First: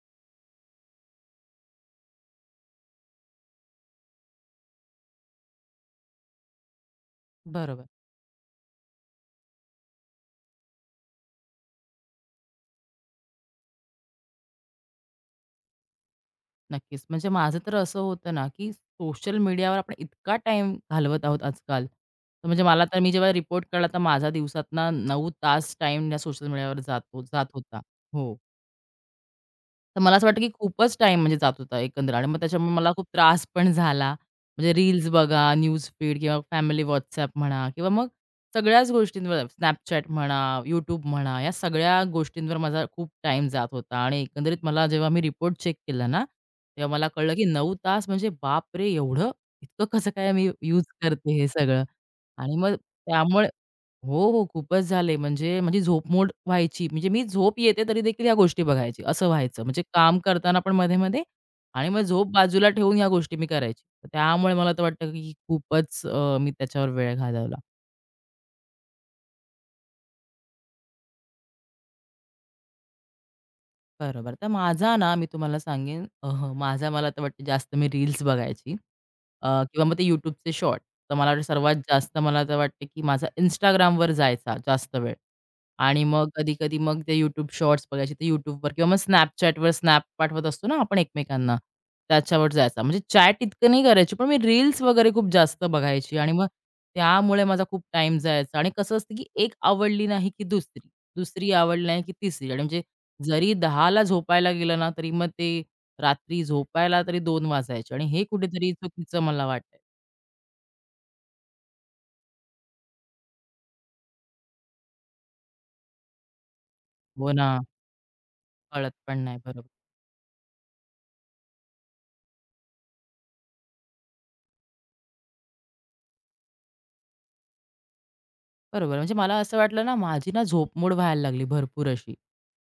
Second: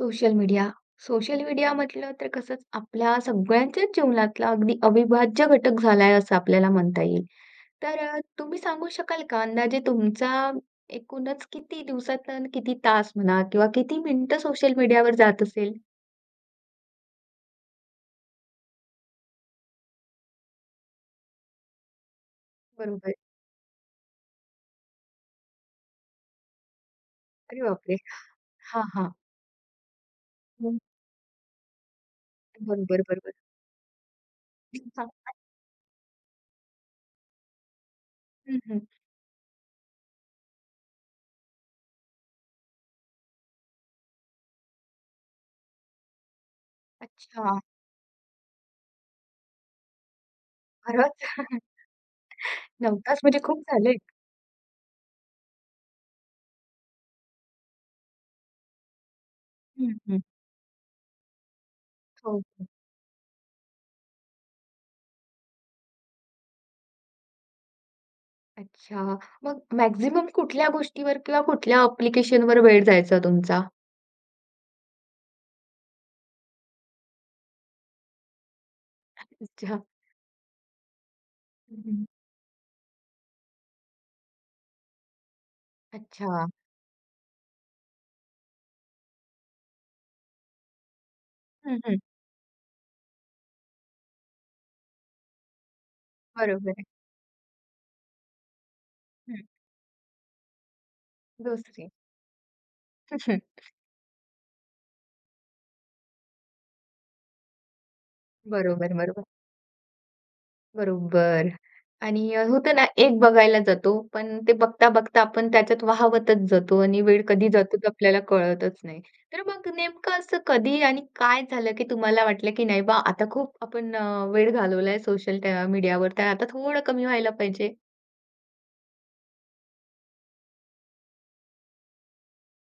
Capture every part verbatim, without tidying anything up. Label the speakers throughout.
Speaker 1: Social media. Social media म्हटलं तर कसंच आपल्या सगळ्यांच्याच जीवनातला अगदी अविभाज्य घटक झालाय असं आपल्याला म्हणता येईल.
Speaker 2: बरोबर.
Speaker 1: तर अ, तुम्ही सांगू शकाल का अंदाजे तुमचा एकूणच किती दिवसातनं किती तास म्हणा किंवा किती मिनिटं सोशल मीडियावर जात असेल?
Speaker 2: नक्कीच. म्हणजे माझं तर असं होतं ना, की सोशल मीडियावर आपण इतका टाइम घालवत आहोत आजकाल. तर म्हणजे मला तर मी
Speaker 1: बरोबर.
Speaker 2: जेव्हा रिपोर्ट कळला, तर माझा दिवसातना नऊ तास टाइम या सोशल मीडियावर जातो जात
Speaker 1: अरे
Speaker 2: होता.
Speaker 1: बापरे!
Speaker 2: हो.
Speaker 1: हां, हां.
Speaker 2: तर मला असं वाटतं की
Speaker 1: हं.
Speaker 2: खूपच टाईम म्हणजे जात होता एकंदर आणि मग त्याच्यामुळे मला
Speaker 1: बरोबर,
Speaker 2: खूप
Speaker 1: बरोबर.
Speaker 2: त्रास पण झाला. म्हणजे रील्स
Speaker 1: हां.
Speaker 2: बघा, न्यूज फीड किंवा फॅमिली WhatsApp म्हणा किंवा मग
Speaker 1: हं, हं.
Speaker 2: सगळ्याच गोष्टींवर Snapchat म्हणा, YouTube म्हणा, या सगळ्या गोष्टींवर माझा खूप टाईम जात होता आणि एकंदरीत मला जेव्हा मी रिपोर्ट चेक केला ना, तेव्हा मला कळलं की
Speaker 1: अच्छा.
Speaker 2: नऊ तास म्हणजे बापरे! एवढं? इतकं कसं काय मी यूज
Speaker 1: खरंच?
Speaker 2: करते हे सगळं आणि मग
Speaker 1: नऊ तास म्हणजे
Speaker 2: त्यामुळे
Speaker 1: खूप झाले.
Speaker 2: हो, हो. खूपच झाले. म्हणजे माझी मोड व्हायची. म्हणजे मी झोप येते तरी देखील ह्या गोष्टी बघायची, असं व्हायचं. म्हणजे
Speaker 1: हं,
Speaker 2: काम
Speaker 1: हं.
Speaker 2: करताना पण मध्ये-मध्ये आणि मग झोप
Speaker 1: हो.
Speaker 2: बाजूला ठेवून ह्या गोष्टी मी करायची. तर त्यामुळे मला तर वाटतं, की खूपच अ, मी त्याच्यावर वेळ घालवला.
Speaker 1: अच्छा. मग मॅक्सिमम कुठल्या गोष्टीवर किंवा कुठल्या ॲप्लिकेशनवर वेळ जायचा तुमचा?
Speaker 2: बरोबर. तर माझा ना, मी तुम्हाला सांगेन अह, माझा मला तर वाटतं जास्त मी रील्स बघायची अ,
Speaker 1: अच्छा.
Speaker 2: किंवा मग ते YouTubeचे शॉर्ट. तर मला वाटतं सर्वात
Speaker 1: हं, हं.
Speaker 2: जास्त मला तर वाटतं, की माझा Instagramवर जायचा जास्त वेळ आणि मग
Speaker 1: अच्छा.
Speaker 2: कधी-कधी मग ते YouTube शॉर्ट्स बघायचे ते YouTubeवर किंवा मग Snapchatवर स्नॅप पाठवत असतो ना आपण एकमेकांना,
Speaker 1: हं, हं.
Speaker 2: त्याच्यावर जायचा. म्हणजे चॅट इतकं नाही करायची, पण मी रील्स वगैरे खूप जास्त बघायची आणि मग
Speaker 1: बरोबर आहे.
Speaker 2: त्यामुळे माझा खूप टाईम जायचा आणि कसं असतं, की
Speaker 1: हं.
Speaker 2: एक आवडली नाही, की दुसरी, दुसरी आवडली
Speaker 1: दुसरी.
Speaker 2: नाही, की तिसरी आणि म्हणजे
Speaker 1: हं.
Speaker 2: जरी दहाला झोपायला गेलं ना, तरी मग ते रात्री झोपायला तरी दोन वाजायचे आणि हे कुठेतरी
Speaker 1: बरोबर,
Speaker 2: चुकीचं
Speaker 1: बरोबर.
Speaker 2: मला वाटतंय.
Speaker 1: बरोबर. आणि अ, होतं ना, एक बघायला जातो, पण ते बघता-बघता आपण त्याच्यात वाहावतच जातो आणि वेळ
Speaker 2: हो ना,
Speaker 1: कधी जातो ते आपल्याला कळतच
Speaker 2: कळत
Speaker 1: नाही.
Speaker 2: पण नाही.
Speaker 1: तर
Speaker 2: बरोबर.
Speaker 1: मग नेमकं असं कधी आणि काय झालं, की तुम्हाला वाटलं, की नाही बा आता खूप आपण अ, वेळ घालवलाय सोशल त्या मीडियावर, तर आता थोडं कमी व्हायला पाहिजे?
Speaker 2: बरोबर. म्हणजे मला असं वाटलं ना, माझी ना झोपमोड व्हायला लागली भरपूर अशी.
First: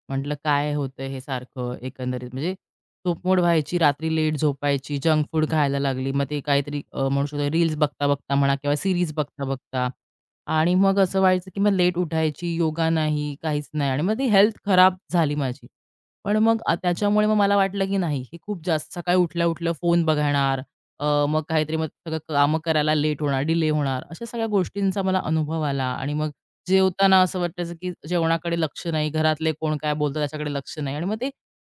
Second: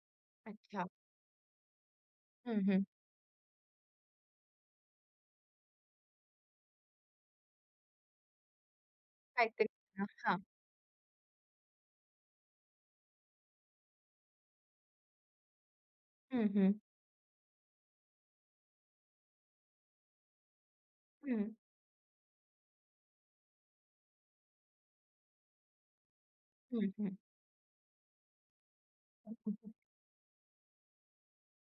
Speaker 2: म्हटलं काय
Speaker 1: अच्छा.
Speaker 2: होतंय हे सारखं एकंदरीत. म्हणजे
Speaker 1: हं, हं.
Speaker 2: झोपमोड व्हायची, रात्री लेट झोपायची, जंक फूड खायला लागली. मग ते काहीतरी अ, म्हणू शकतो रील्स बघता-बघता म्हणा किंवा सीरीज
Speaker 1: काहीतरी
Speaker 2: बघता-बघता
Speaker 1: ना. हां.
Speaker 2: आणि मग असं व्हायचं, की मग लेट उठायची, योगा नाही, काहीच नाही आणि मग ती हेल्थ खराब झाली माझी. पण
Speaker 1: हं,
Speaker 2: मग
Speaker 1: हं.
Speaker 2: अ, त्याच्यामुळे मग मला वाटलं, की नाही हे खूप जास्त सकाळी उठल्या-उठल्या फोन बघणार, अ, मग
Speaker 1: हं,
Speaker 2: काहीतरी मग सगळं कामं करायला लेट होणार, डिले होणार. अशा सगळ्या गोष्टींचा मला अनुभव आला आणि मग
Speaker 1: हं, हं.
Speaker 2: जेवताना असं वाटायचं, की जेवणाकडे लक्ष नाही, घरातले कोण काय बोलतात त्याच्याकडे लक्ष नाही आणि मग ते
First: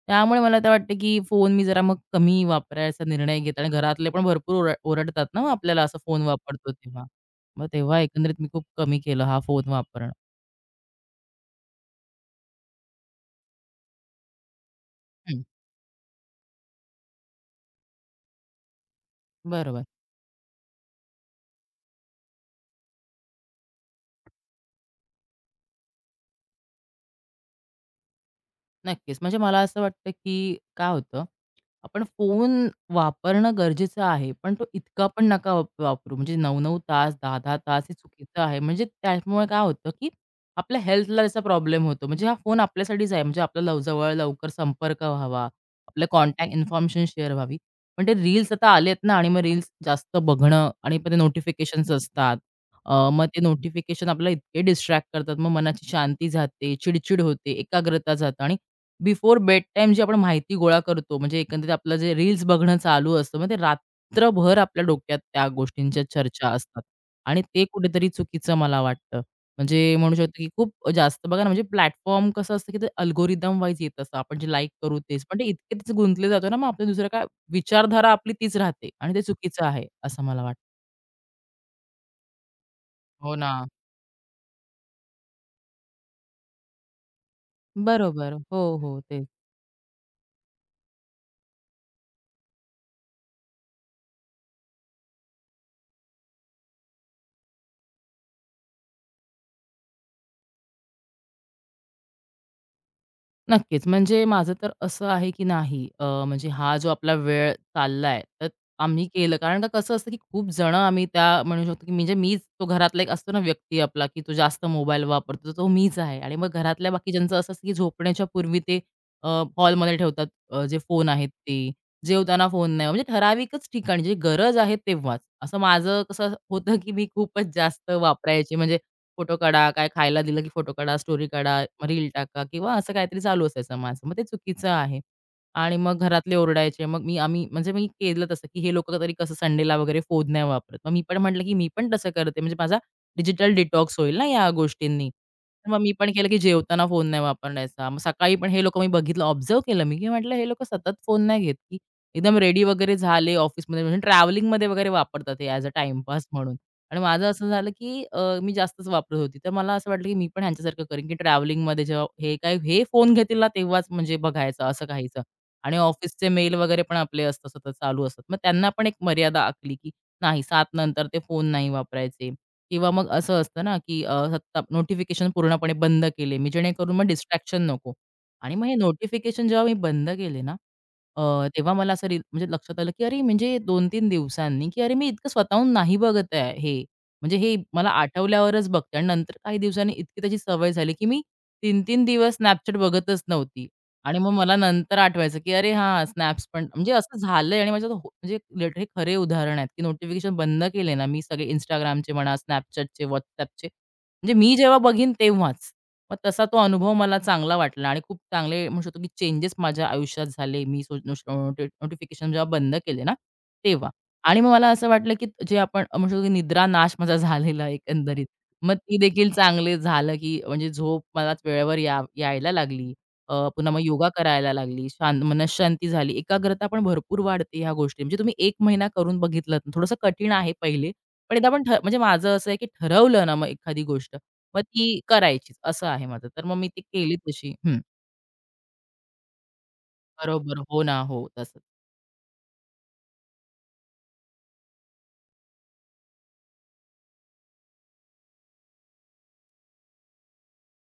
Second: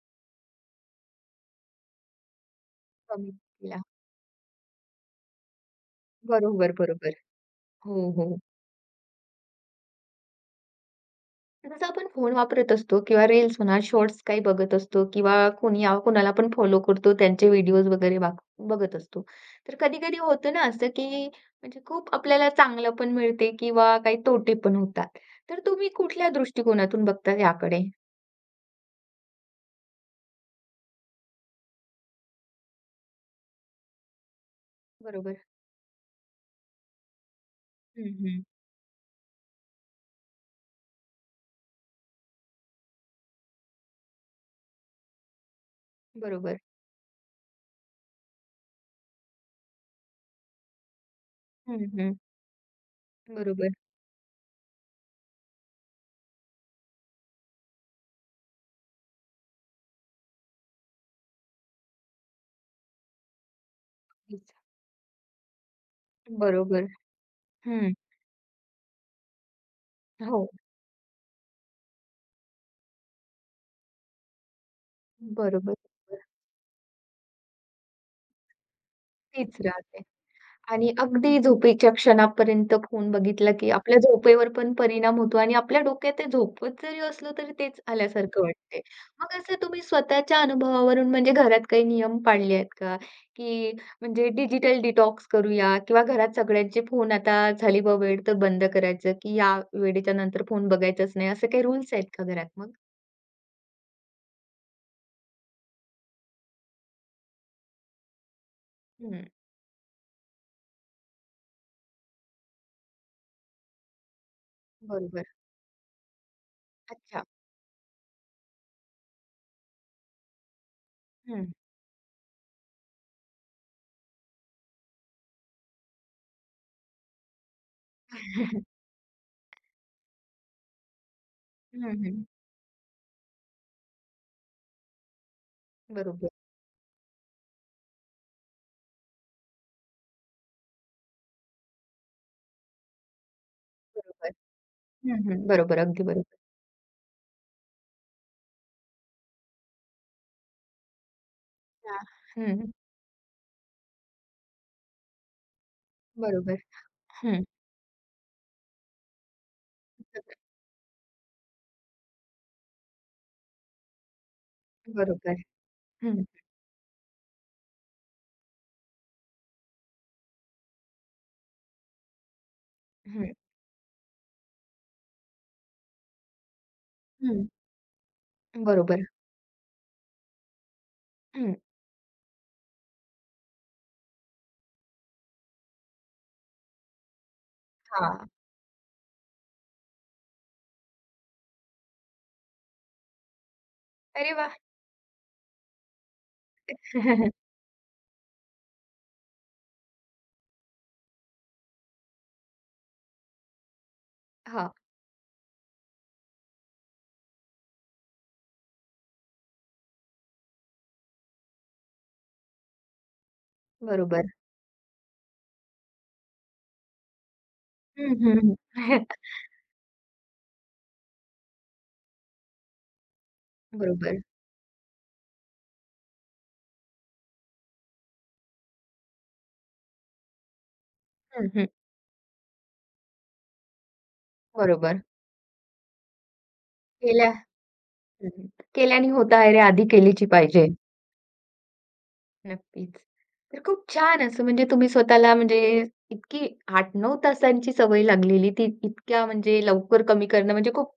Speaker 2: त्यामुळे मला तर वाटतं, की फोन मी जरा मग कमी वापरायचा
Speaker 1: कमी
Speaker 2: निर्णय घेते आणि
Speaker 1: केला.
Speaker 2: घरातले पण भरपूर ओरड ओरडतात ना, मग आपल्याला असं फोन वापरतो
Speaker 1: बरोबर,
Speaker 2: तेव्हा.
Speaker 1: बरोबर.
Speaker 2: मग तेव्हा
Speaker 1: हो,
Speaker 2: एकंदरीत
Speaker 1: हो.
Speaker 2: मी खूप कमी केलं हा फोन वापरणं.
Speaker 1: जसं आपण फोन वापरत असतो किंवा रील्स म्हणा, शॉर्ट्स काही बघत असतो किंवा
Speaker 2: हं,
Speaker 1: कोणी आ कोणाला आपण फॉलो करतो, त्यांचे व्हिडिओज वगैरे बाग बघत असतो. तर
Speaker 2: बरोबर.
Speaker 1: कधी-कधी होतं ना असं, की म्हणजे खूप आपल्याला चांगलं पण मिळते किंवा काही तोटे पण होतात. तर तुम्ही कुठल्या दृष्टिकोनातून बघता याकडे?
Speaker 2: नक्कीच. म्हणजे मला असं वाटतं, की काय होतं, आपण फोन वापरणं गरजेचं आहे, पण तो इतका पण
Speaker 1: बरोबर.
Speaker 2: नका वाप वापरू. म्हणजे नऊ नऊ तास, दहा दहा तास हे
Speaker 1: हं,
Speaker 2: चुकीचं
Speaker 1: हं.
Speaker 2: आहे. म्हणजे त्यामुळे काय होतं, की आपल्या हेल्थला त्याचा प्रॉब्लेम होतो. म्हणजे हा फोन आपल्यासाठीच आहे. म्हणजे आपला लव जवळ लवकर संपर्क व्हावा, आपलं कॉन्टॅक्ट
Speaker 1: बरोबर.
Speaker 2: इन्फॉर्मेशन शेअर व्हावी. पण ते रील्स आता आलेत ना आणि मग रील्स जास्त बघणं आणि मग ते
Speaker 1: हं,
Speaker 2: नोटिफिकेशन्स
Speaker 1: हं.
Speaker 2: असतात. अ, मग ते
Speaker 1: बरोबर.
Speaker 2: नोटिफिकेशन आपल्याला इतके डिस्ट्रॅक्ट करतात. मग मनाची शांती जाते, चिड होते, एकाग्रता जाते आणि बिफोर बेडटाईम जी आपण माहिती गोळा करतो, म्हणजे एकंदरीत आपलं जे रील्स बघणं चालू असतं, मग ते रात्रभर आपल्या डोक्यात त्या गोष्टींच्या चर्चा असतात
Speaker 1: बरोबर.
Speaker 2: आणि ते
Speaker 1: हं.
Speaker 2: कुठेतरी चुकीचं मला वाटतं. म्हणजे म्हणू शकतो की
Speaker 1: हो.
Speaker 2: खूप जास्त बघा ना, म्हणजे प्लॅटफॉर्म कसं असतं की ते अल्गोरिदम वाईज येत असतं. आपण जे लाईक करू तेच. पण ते
Speaker 1: बरोबर,
Speaker 2: इतकेच गुंतले जातो ना, मग आपलं दुसरं काय विचारधारा आपली तीच राहते आणि ते
Speaker 1: तीच
Speaker 2: चुकीचं आहे,
Speaker 1: राहते
Speaker 2: असं मला वाटतं.
Speaker 1: आणि अगदी झोपेच्या क्षणापर्यंत फोन
Speaker 2: हो ना.
Speaker 1: बघितला, की आपल्या झोपेवर पण परिणाम होतो आणि आपल्या डोक्यात ते झोपत जरी असलो तरी तेच
Speaker 2: बरोबर.
Speaker 1: आल्यासारखं
Speaker 2: हो,
Speaker 1: वाटते.
Speaker 2: हो. तेच.
Speaker 1: मग असं तुम्ही स्वतःच्या अनुभवावरून म्हणजे घरात काही नियम पाळले आहेत का? की म्हणजे डिजिटल डिटॉक्स करूया किंवा घरात सगळ्यांचे फोन आता झाली बा वेळ तर बंद करायचं, की या वेळेच्या नंतर फोन बघायचाच नाही. असे काही रूल्स आहेत का घरात मग?
Speaker 2: नक्कीच. म्हणजे माझं तर असं आहे, की नाही अ, म्हणजे हा जो आपला वेळ चाललाय, तर आम्ही
Speaker 1: हं,
Speaker 2: केलं. कारण का कसं असतं, की खूप जण आम्ही त्या म्हणू शकतो, की म्हणजे मीच तो घरातला एक असतो ना व्यक्ती आपला, की तो जास्त मोबाईल
Speaker 1: बरोबर.
Speaker 2: वापरतो, तर तो मीच आहे. आणि मग घरातल्या
Speaker 1: अच्छा.
Speaker 2: बाकीच्यांचं असं असतं, की झोपण्याच्या पूर्वी ते हॉलमध्ये ठेवतात अ, जे फोन आहेत
Speaker 1: हं.
Speaker 2: ते. जेवताना फोन नाही. म्हणजे ठराविकच ठिकाणी, जी गरज आहे तेव्हाच. असं माझं कसं होतं, की मी खूपच जास्त वापरायची म्हणजे फोटो काढा, काय खायला दिलं की फोटो काढा, स्टोरी काढा, मग
Speaker 1: हं,
Speaker 2: रील
Speaker 1: हं.
Speaker 2: टाका किंवा असं काहीतरी चालू असायचं माझं. मग ते चुकीचं आहे. आणि मग
Speaker 1: बरोबर,
Speaker 2: घरातले ओरडायचे. मग मी आम्ही म्हणजे मी केलं तसं, की हे लोकं तरी कसं संडेला वगैरे फोन नाही वापरत. मग मी पण म्हटलं, की मी पण तसं करते. म्हणजे माझा डिजिटल डिटॉक्स होईल ना
Speaker 1: बरोबर.
Speaker 2: या गोष्टींनी.
Speaker 1: हं, हं.
Speaker 2: तर
Speaker 1: बरोबर.
Speaker 2: मग मी
Speaker 1: अगदी
Speaker 2: पण केलं,
Speaker 1: बरोबर.
Speaker 2: की जेवताना फोन नाही वापरण्याचा. मग सकाळी पण हे लोकं मी बघितलं, ऑब्झर्व्ह केलं मी, की म्हटलं हे लोकं सतत फोन नाही घेत, की
Speaker 1: हां.
Speaker 2: एकदम रेडी
Speaker 1: हं.
Speaker 2: वगैरे झाले ऑफिसमध्ये म्हणजे ट्रॅव्हलिंगमध्ये वगैरे वापरतात हे ॲज अ टाईमपास म्हणून.
Speaker 1: बरोबर.
Speaker 2: आणि माझं
Speaker 1: हं.
Speaker 2: असं झालं, की अ, मी जास्तच वापरत होती. तर मला असं वाटलं, की मी पण ह्यांच्यासारखं करीन, की ट्रॅव्हलिंगमध्ये जेव्हा हे काय हे फोन घेतील ना, तेव्हाच म्हणजे बघायचं असं काहीचं.
Speaker 1: बरोबर.
Speaker 2: आणि
Speaker 1: हं,
Speaker 2: ऑफिसचे मेल वगैरे पण आपले असतात सतत चालू असतात. मग त्यांना पण एक मर्यादा आखली, की नाही सात नंतर ते फोन नाही वापरायचे किंवा मग
Speaker 1: हं,
Speaker 2: असं असतं ना, की अ, सत्ता नोटिफिकेशन पूर्णपणे बंद केले मी जेणेकरून मग
Speaker 1: हं.
Speaker 2: डिस्ट्रॅक्शन नको. आणि मग हे
Speaker 1: बरोबर.
Speaker 2: नोटिफिकेशन जेव्हा मी बंद केले ना अ,
Speaker 1: हं.
Speaker 2: तेव्हा मला असं रि म्हणजे लक्षात आलं, की अरे म्हणजे दोन तीन दिवसांनी, की अरे मी इतकं स्वतःहून नाही बघत आहे हे. म्हणजे हे मला
Speaker 1: हां.
Speaker 2: आठवल्यावरच बघते आणि नंतर काही दिवसांनी इतकी त्याची सवय झाली, की मी तीन तीन दिवस Snapchat बघतच नव्हती. आणि मग
Speaker 1: अरे
Speaker 2: मला
Speaker 1: वाह!
Speaker 2: नंतर आठवायचं, की अरे हां, स्नॅप्स पण म्हणजे असं झालंय आणि माझ्या हो म्हणजे लिटरली खरे उदाहरण आहेत, की नोटिफिकेशन बंद केले ना मी सगळे Instagramचे म्हणा, Snapchatचे, WhatsAppचे. म्हणजे मी
Speaker 1: हां.
Speaker 2: जेव्हा बघीन तेव्हाच. मग तसा तो अनुभव मला चांगला वाटला आणि खूप चांगले म्हणू शकतो, की चेंजेस माझ्या आयुष्यात झाले. मी नोटिफिकेशन जेव्हा बंद केले ना, तेव्हा.
Speaker 1: बरोबर.
Speaker 2: आणि मग मला असं वाटलं, की जे आपण म्हणू शकतो, की निद्रा नाश माझा झालेला आहे
Speaker 1: हं,
Speaker 2: एकंदरीत.
Speaker 1: हं,
Speaker 2: मग ती
Speaker 1: हं.
Speaker 2: देखील चांगले झालं, की म्हणजे झोप मला वेळेवर या यायला लागली. अ, पुन्हा मग योगा
Speaker 1: बरोबर.
Speaker 2: करायला लागली. शांत मनःशांती झाली. एकाग्रता पण भरपूर वाढते ह्या गोष्टी. म्हणजे तुम्ही एक महिना करून बघितलात, थोडंसं कठीण आहे पहिले. पण
Speaker 1: हं,
Speaker 2: एकदा आपण
Speaker 1: हं.
Speaker 2: ठ म्हणजे माझं असं आहे, की ठरवलं ना मग एखादी गोष्ट, मग ती
Speaker 1: बरोबर.
Speaker 2: करायचीच असं आहे माझं. तर मग मी ती केली
Speaker 1: केल्या
Speaker 2: तशी. हं.
Speaker 1: हं, हं. केल्याने होतं आहे रे आधी केलीची
Speaker 2: बरोबर.
Speaker 1: पाहिजे.
Speaker 2: हो ना. हो, तसंच.
Speaker 1: नक्कीच. तर खूप छान असं म्हणजे तुम्ही स्वतःला म्हणजे इतकी आठ ते नऊ तासांची सवय लागलेली ती इतक्या म्हणजे लवकर कमी करणं म्हणजे खूप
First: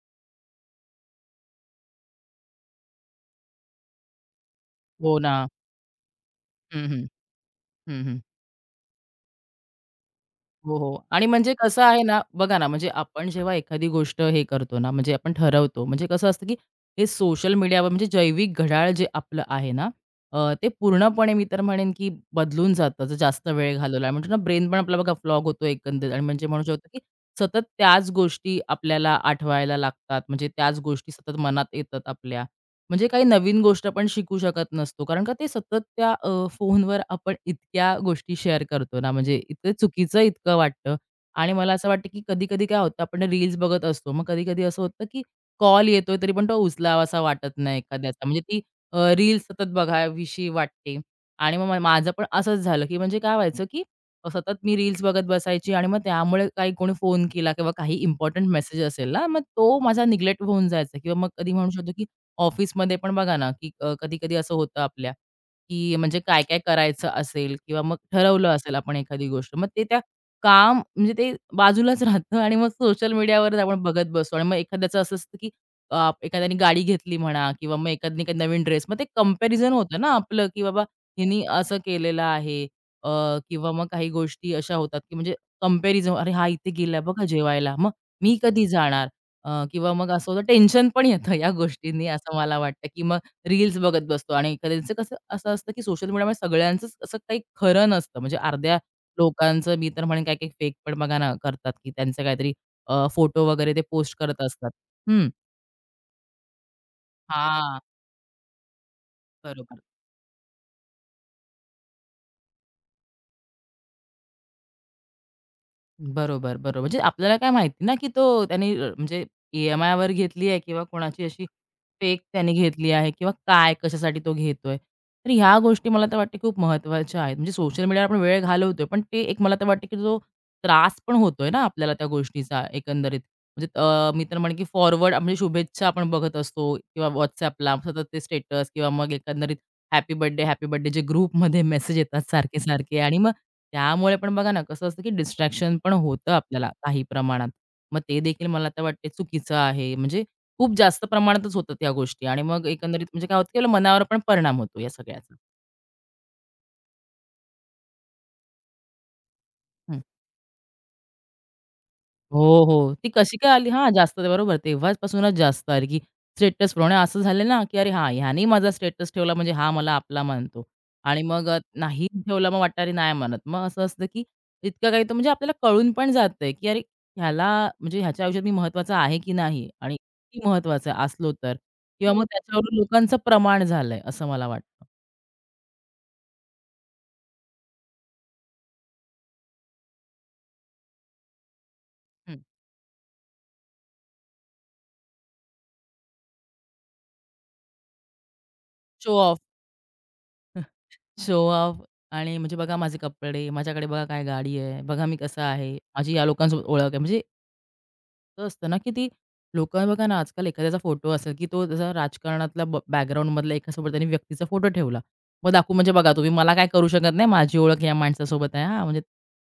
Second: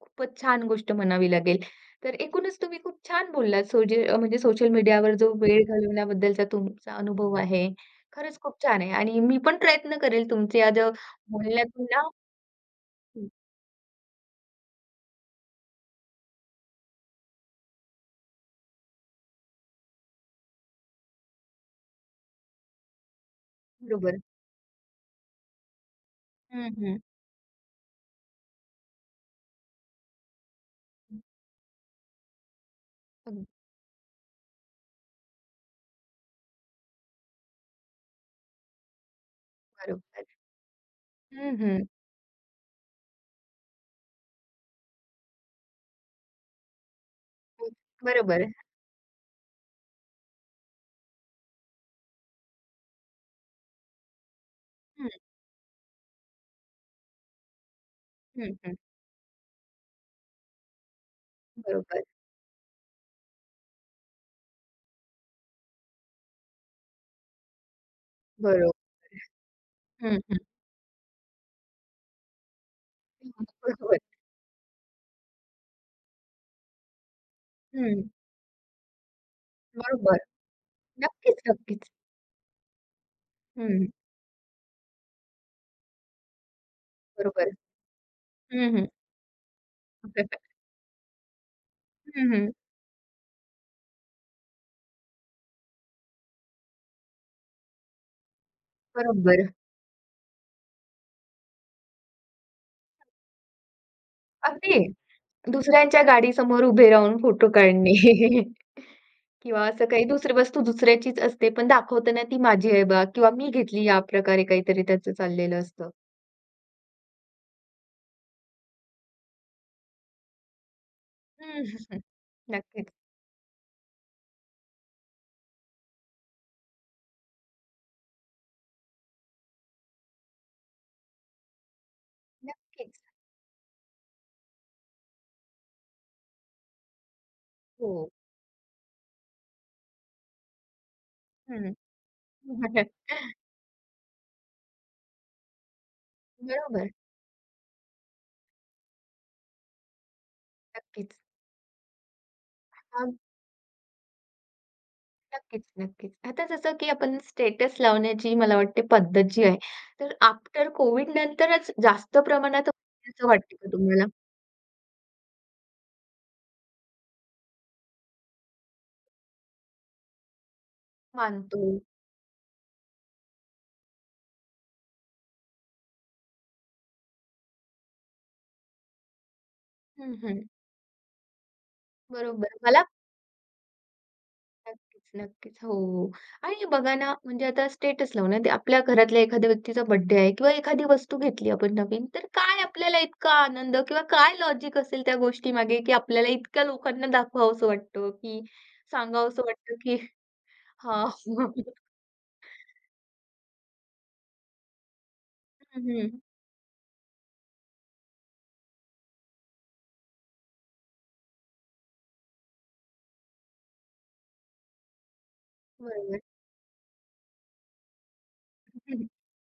Speaker 1: खूपच छान गोष्ट म्हणावी लागेल. तर एकूणच तुम्ही खूप छान बोललात सोजे अ, म्हणजे सोशल मीडियावर
Speaker 2: हो
Speaker 1: जो
Speaker 2: ना.
Speaker 1: वेळ घालवण्याबद्दलचा
Speaker 2: हं,
Speaker 1: तुमचा
Speaker 2: हं.
Speaker 1: अनुभव आहे.
Speaker 2: हं, हं.
Speaker 1: खरंच खूप छान आहे आणि मी पण प्रयत्न करेल तुमच्या
Speaker 2: हो,
Speaker 1: आज
Speaker 2: हो. आणि म्हणजे कसं
Speaker 1: बोलण्यातून ना
Speaker 2: आहे ना, बघा ना, म्हणजे
Speaker 1: हं,
Speaker 2: आपण जेव्हा एखादी गोष्ट हे करतो ना, म्हणजे आपण ठरवतो, म्हणजे कसं असतं, की हे सोशल मीडियावर म्हणजे जैविक घड्याळ जे आपलं आहे ना, अ, ते पूर्णपणे मी तर म्हणेन, की बदलून जातं जर जास्त वेळ घालवला.
Speaker 1: बरोबर.
Speaker 2: म्हणतो ना ब्रेन पण आपला बघा फ्लॉग होतो एकंदरीत आणि म्हणजे म्हणू
Speaker 1: हं,
Speaker 2: शकतो, की
Speaker 1: हं.
Speaker 2: सतत त्याच गोष्टी आपल्याला आठवायला लागतात. म्हणजे त्याच गोष्टी सतत मनात येतात आपल्या. म्हणजे काही
Speaker 1: हं,
Speaker 2: नवीन गोष्ट आपण शिकू शकत नसतो. कारण का ते सतत त्या अ, फोनवर आपण इतक्या गोष्टी शेअर करतो ना, म्हणजे इतकं चुकीचं
Speaker 1: बरोबर.
Speaker 2: इतकं वाटतं आणि
Speaker 1: हं,
Speaker 2: मला
Speaker 1: हं.
Speaker 2: असं वाटतं, की कधी-कधी काय होतं आपण रील्स बघत असतो. मग कधी-कधी असं होतं, की कॉल येतोय तरी पण तो उचलावासा वाटत नाही एखाद्याचा. म्हणजे
Speaker 1: बरोबर.
Speaker 2: ती अ, सतत बघावीशी वाटते आणि मग मा- माझं पण असंच झालं, की म्हणजे काय व्हायचं, की अ, सतत मी रील्स
Speaker 1: हं,
Speaker 2: बघत बसायची आणि मग त्यामुळे काही कोणी फोन केला किंवा काही इम्पोर्टंट
Speaker 1: हं, हं.
Speaker 2: मेसेज असेल ना, मग तो माझा निग्लेक्ट होऊन जायचा किंवा मग कधी म्हणू शकतो,
Speaker 1: बरोबर.
Speaker 2: की ऑफिसमध्ये पण बघा ना, की कधी-कधी असं होतं आपल्या, की म्हणजे काय-काय करायचं असेल किंवा मग ठरवलं
Speaker 1: बरो
Speaker 2: असेल आपण एखादी गोष्ट. मग ते त्या
Speaker 1: हं, हं.
Speaker 2: काम म्हणजे ते बाजूलाच राहतं आणि मग सोशल मीडियावरच आपण
Speaker 1: बरोबर.
Speaker 2: बघत बसतो आणि मग एखाद्याचं असं असतं, की अ, एखाद्याने गाडी घेतली म्हणा किंवा मग
Speaker 1: हं,
Speaker 2: एखाद्याने काही नवीन ड्रेस. मग ते कंपॅरिझन होतं ना
Speaker 1: बरोबर.
Speaker 2: आपलं, की बाबा हिनी
Speaker 1: नक्कीच,
Speaker 2: असं
Speaker 1: नक्कीच.
Speaker 2: केलेलं आहे अ, किंवा मग
Speaker 1: हं,
Speaker 2: काही गोष्टी अशा होतात, की म्हणजे कंपॅरिझन, "अरे, हा इथे गेला बघा
Speaker 1: बरोबर.
Speaker 2: जेवायला, मग मी कधी
Speaker 1: हं, हं.
Speaker 2: जाणार?" अ, किंवा मग असं होतं टेन्शन पण येतं या गोष्टींनी
Speaker 1: हं,
Speaker 2: असं
Speaker 1: हं.
Speaker 2: मला वाटतं, की मग रील्स बघत बसतो आणि एखाद्यांचं कसं असं असतं, की सोशल मीडियामुळे सगळ्यांचंच असं काही खरं नसतं. म्हणजे अर्ध्या
Speaker 1: बरोबर.
Speaker 2: लोकांचं मी तर म्हणेन काही-काही फेक पण बघा ना करतात, की त्यांचे काहीतरी अ, फोटो वगैरे ते पोस्ट करत असतात.
Speaker 1: अगदी.
Speaker 2: हं.
Speaker 1: दुसऱ्यांच्या गाडीसमोर उभे राहून फोटो
Speaker 2: हां,
Speaker 1: काढणे किंवा
Speaker 2: बरोबर.
Speaker 1: असं काही दुसरी वस्तू दुसऱ्याचीच असते, पण दाखवताना ती माझी आहे बा किंवा मी घेतली या प्रकारे काहीतरी त्याचं चाललेलं असतं.
Speaker 2: बरोबर, बरोबर. म्हणजे आपल्याला काय माहिती ना, की तो त्याने अ, म्हणजे ई-एम-आयवर घेतली आहे किंवा कोणाची अशी
Speaker 1: हं, हं, हं.
Speaker 2: फेक त्याने
Speaker 1: नक्कीच,
Speaker 2: घेतली आहे किंवा काय, कशासाठी तो घेतोय. तर ह्या गोष्टी मला तर वाटते खूप महत्त्वाच्या आहेत. म्हणजे सोशल मीडियावर आपण वेळ घालवतोय, पण ते एक मला तर वाटते, की जो त्रास पण होतोय ना आपल्याला त्या गोष्टीचा
Speaker 1: नक्कीच.
Speaker 2: एकंदरीत. म्हणजे अ, मी तर म्हणेन, की फॉरवर्ड म्हणजे शुभेच्छा आपण बघत असतो किंवा WhatsAppला सतत
Speaker 1: हो.
Speaker 2: ते स्टेटस किंवा मग एकंदरीत हॅपी बर्थडे, हॅपी बर्थडे जे ग्रुपमध्ये
Speaker 1: हं.
Speaker 2: मेसेज येतात सारखे-सारखे आणि मग त्यामुळे पण बघा ना, कसं असतं की डिस्ट्रॅक्शन पण होतं आपल्याला
Speaker 1: बरोबर.
Speaker 2: काही प्रमाणात. मग ते देखील मला तर वाटते चुकीचं आहे. म्हणजे खूप जास्त
Speaker 1: नक्कीच.
Speaker 2: प्रमाणातच होतात ह्या गोष्टी आणि मग एकंदरीत
Speaker 1: हां,
Speaker 2: म्हणजे काय होतं की आपल्या मनावर पण परिणाम होतो या सगळ्याचा.
Speaker 1: नक्कीच, नक्कीच. आता जसं की आपण स्टेटस लावण्याची मला वाटते पद्धत जी आहे,
Speaker 2: हं.
Speaker 1: तर आफ्टर कोविड नंतरच जास्त
Speaker 2: हो,
Speaker 1: प्रमाणात
Speaker 2: हो. ती
Speaker 1: असं
Speaker 2: कशी काय
Speaker 1: वाटतं
Speaker 2: आली?
Speaker 1: का
Speaker 2: हां,
Speaker 1: तुम्हाला?
Speaker 2: जास्त बरोबर. तेव्हापासूनच जास्त आली, की स्टेटस प्रमाणे असं झालं ना, की "अरे हां, ह्याने माझा स्टेटस ठेवला म्हणजे हा मला आपला मानतो." आणि मग अ,
Speaker 1: मानतो.
Speaker 2: नाही ठेवला मग वाटतं, "अरे नाही मानत." मग असं असतं, की इतकं काही तर म्हणजे आपल्याला कळून पण जातंय, की अरे ह्याला म्हणजे ह्याच्या आयुष्यात मी महत्त्वाचा आहे की नाही आणि
Speaker 1: हं, हं.
Speaker 2: किती महत्त्वाचा असलो तर किंवा मग
Speaker 1: बरोबर.
Speaker 2: त्याच्यावरून
Speaker 1: मला
Speaker 2: लोकांचं प्रमाण झालंय असं मला वाटतं.
Speaker 1: नक्कीच, नक्कीच. हो, हो. हो. आणि बघा ना, म्हणजे आता स्टेटस लावू ना, ते आपल्या घरातल्या एखाद्या व्यक्तीचा बर्थडे आहे किंवा एखादी वस्तू घेतली आपण नवीन, तर
Speaker 2: हं.
Speaker 1: काय आपल्याला इतका आनंद किंवा काय लॉजिक असेल त्या गोष्टीमागे, की आपल्याला इतक्या लोकांना दाखवावंसं वाटतं, की
Speaker 2: शो ऑफ.
Speaker 1: सांगावंसं वाटतं, की हां.
Speaker 2: शो ऑफ आणि म्हणजे बघा माझे कपडे, माझ्याकडे बघा काय गाडी आहे, बघा मी कसा आहे,
Speaker 1: हं,
Speaker 2: माझी
Speaker 1: हं.
Speaker 2: या लोकांसोबत ओळख आहे. म्हणजे असं असतं ना, की ती लोकं बघा ना, आजकाल एखाद्याचा फोटो असेल, की तो जसा राजकारणातला ब बॅकग्राऊंडमधला एकासोबत त्यांनी व्यक्तीचा फोटो ठेवला. मग दाखवू म्हणजे बघा
Speaker 1: बरोबर.
Speaker 2: तुम्ही मला काय करू शकत नाही, माझी ओळख या माणसासोबत आहे हां, म्हणजे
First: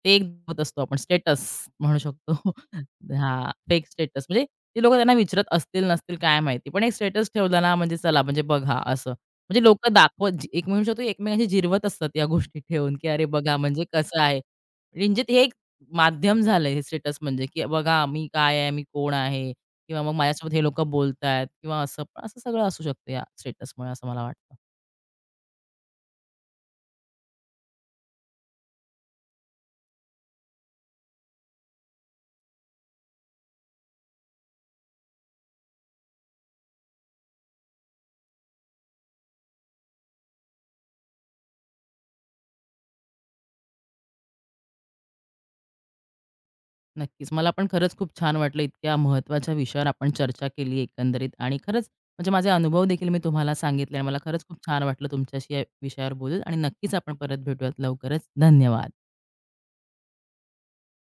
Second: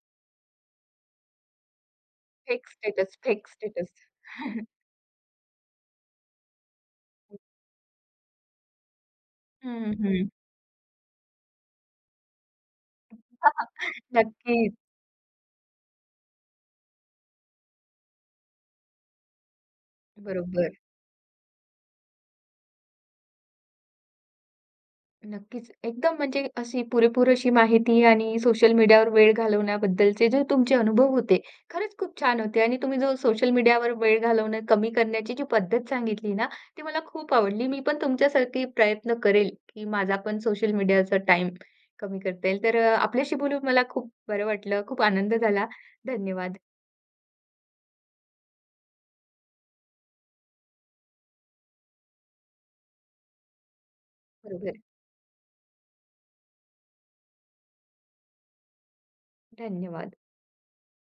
Speaker 2: ते एक दाखवत असतो आपण स्टेटस म्हणू शकतो.
Speaker 1: फेक स्टेटस, फेक
Speaker 2: हां, फेक
Speaker 1: स्टेटस.
Speaker 2: स्टेटस म्हणजे ते लोकं त्यांना विचारत असतील, नसतील काय माहिती. पण एक स्टेटस ठेवला ना, म्हणजे चला म्हणजे बघा असं. म्हणजे लोकं
Speaker 1: हं, हं.
Speaker 2: दाखवत जी- एक म्हणू शकतो, एकमेकांशी जिरवत असतात या गोष्टी ठेवून, की अरे बघा म्हणजे कसं आहे.
Speaker 1: नक्कीच.
Speaker 2: म्हणजे ते एक माध्यम झालंय हे स्टेटस म्हणजे, की बघा मी काय आहे, मी कोण आहे किंवा मग माझ्यासोबत हे
Speaker 1: बरोबर.
Speaker 2: लोकं बोलतायत किंवा असं पण असं सगळं असू शकतं या स्टेटसमुळे असं मला वाटतं.
Speaker 1: नक्कीच. एकदम म्हणजे अशी पुरेपूर अशी माहिती आणि सोशल मीडियावर वेळ घालवण्याबद्दलचे जे तुमचे अनुभव होते, खरंच खूप छान होते आणि तुम्ही जो सोशल मीडियावर वेळ घालवणं कमी करण्याची जी पद्धत सांगितली ना, ती मला खूप आवडली. मी पण तुमच्यासारखी प्रयत्न करेल, की माझा पण सोशल मीडियाचा टाईम कमी करता येईल. तर अ, आपल्याशी बोलून मला खूप बरं वाटलं. खूप आनंद झाला. धन्यवाद.
Speaker 2: नक्कीच. मला पण खरंच खूप छान वाटलं इतक्या महत्त्वाच्या विषयावर आपण चर्चा केली एकंदरीत आणि खरंच म्हणजे माझे अनुभव देखील मी तुम्हाला सांगितले आणि मला खरंच खूप
Speaker 1: बरोबर.
Speaker 2: छान वाटलं तुमच्याशी या विषयावर बोलून आणि नक्कीच आपण परत भेटूयात लवकरच. धन्यवाद.
Speaker 1: धन्यवाद.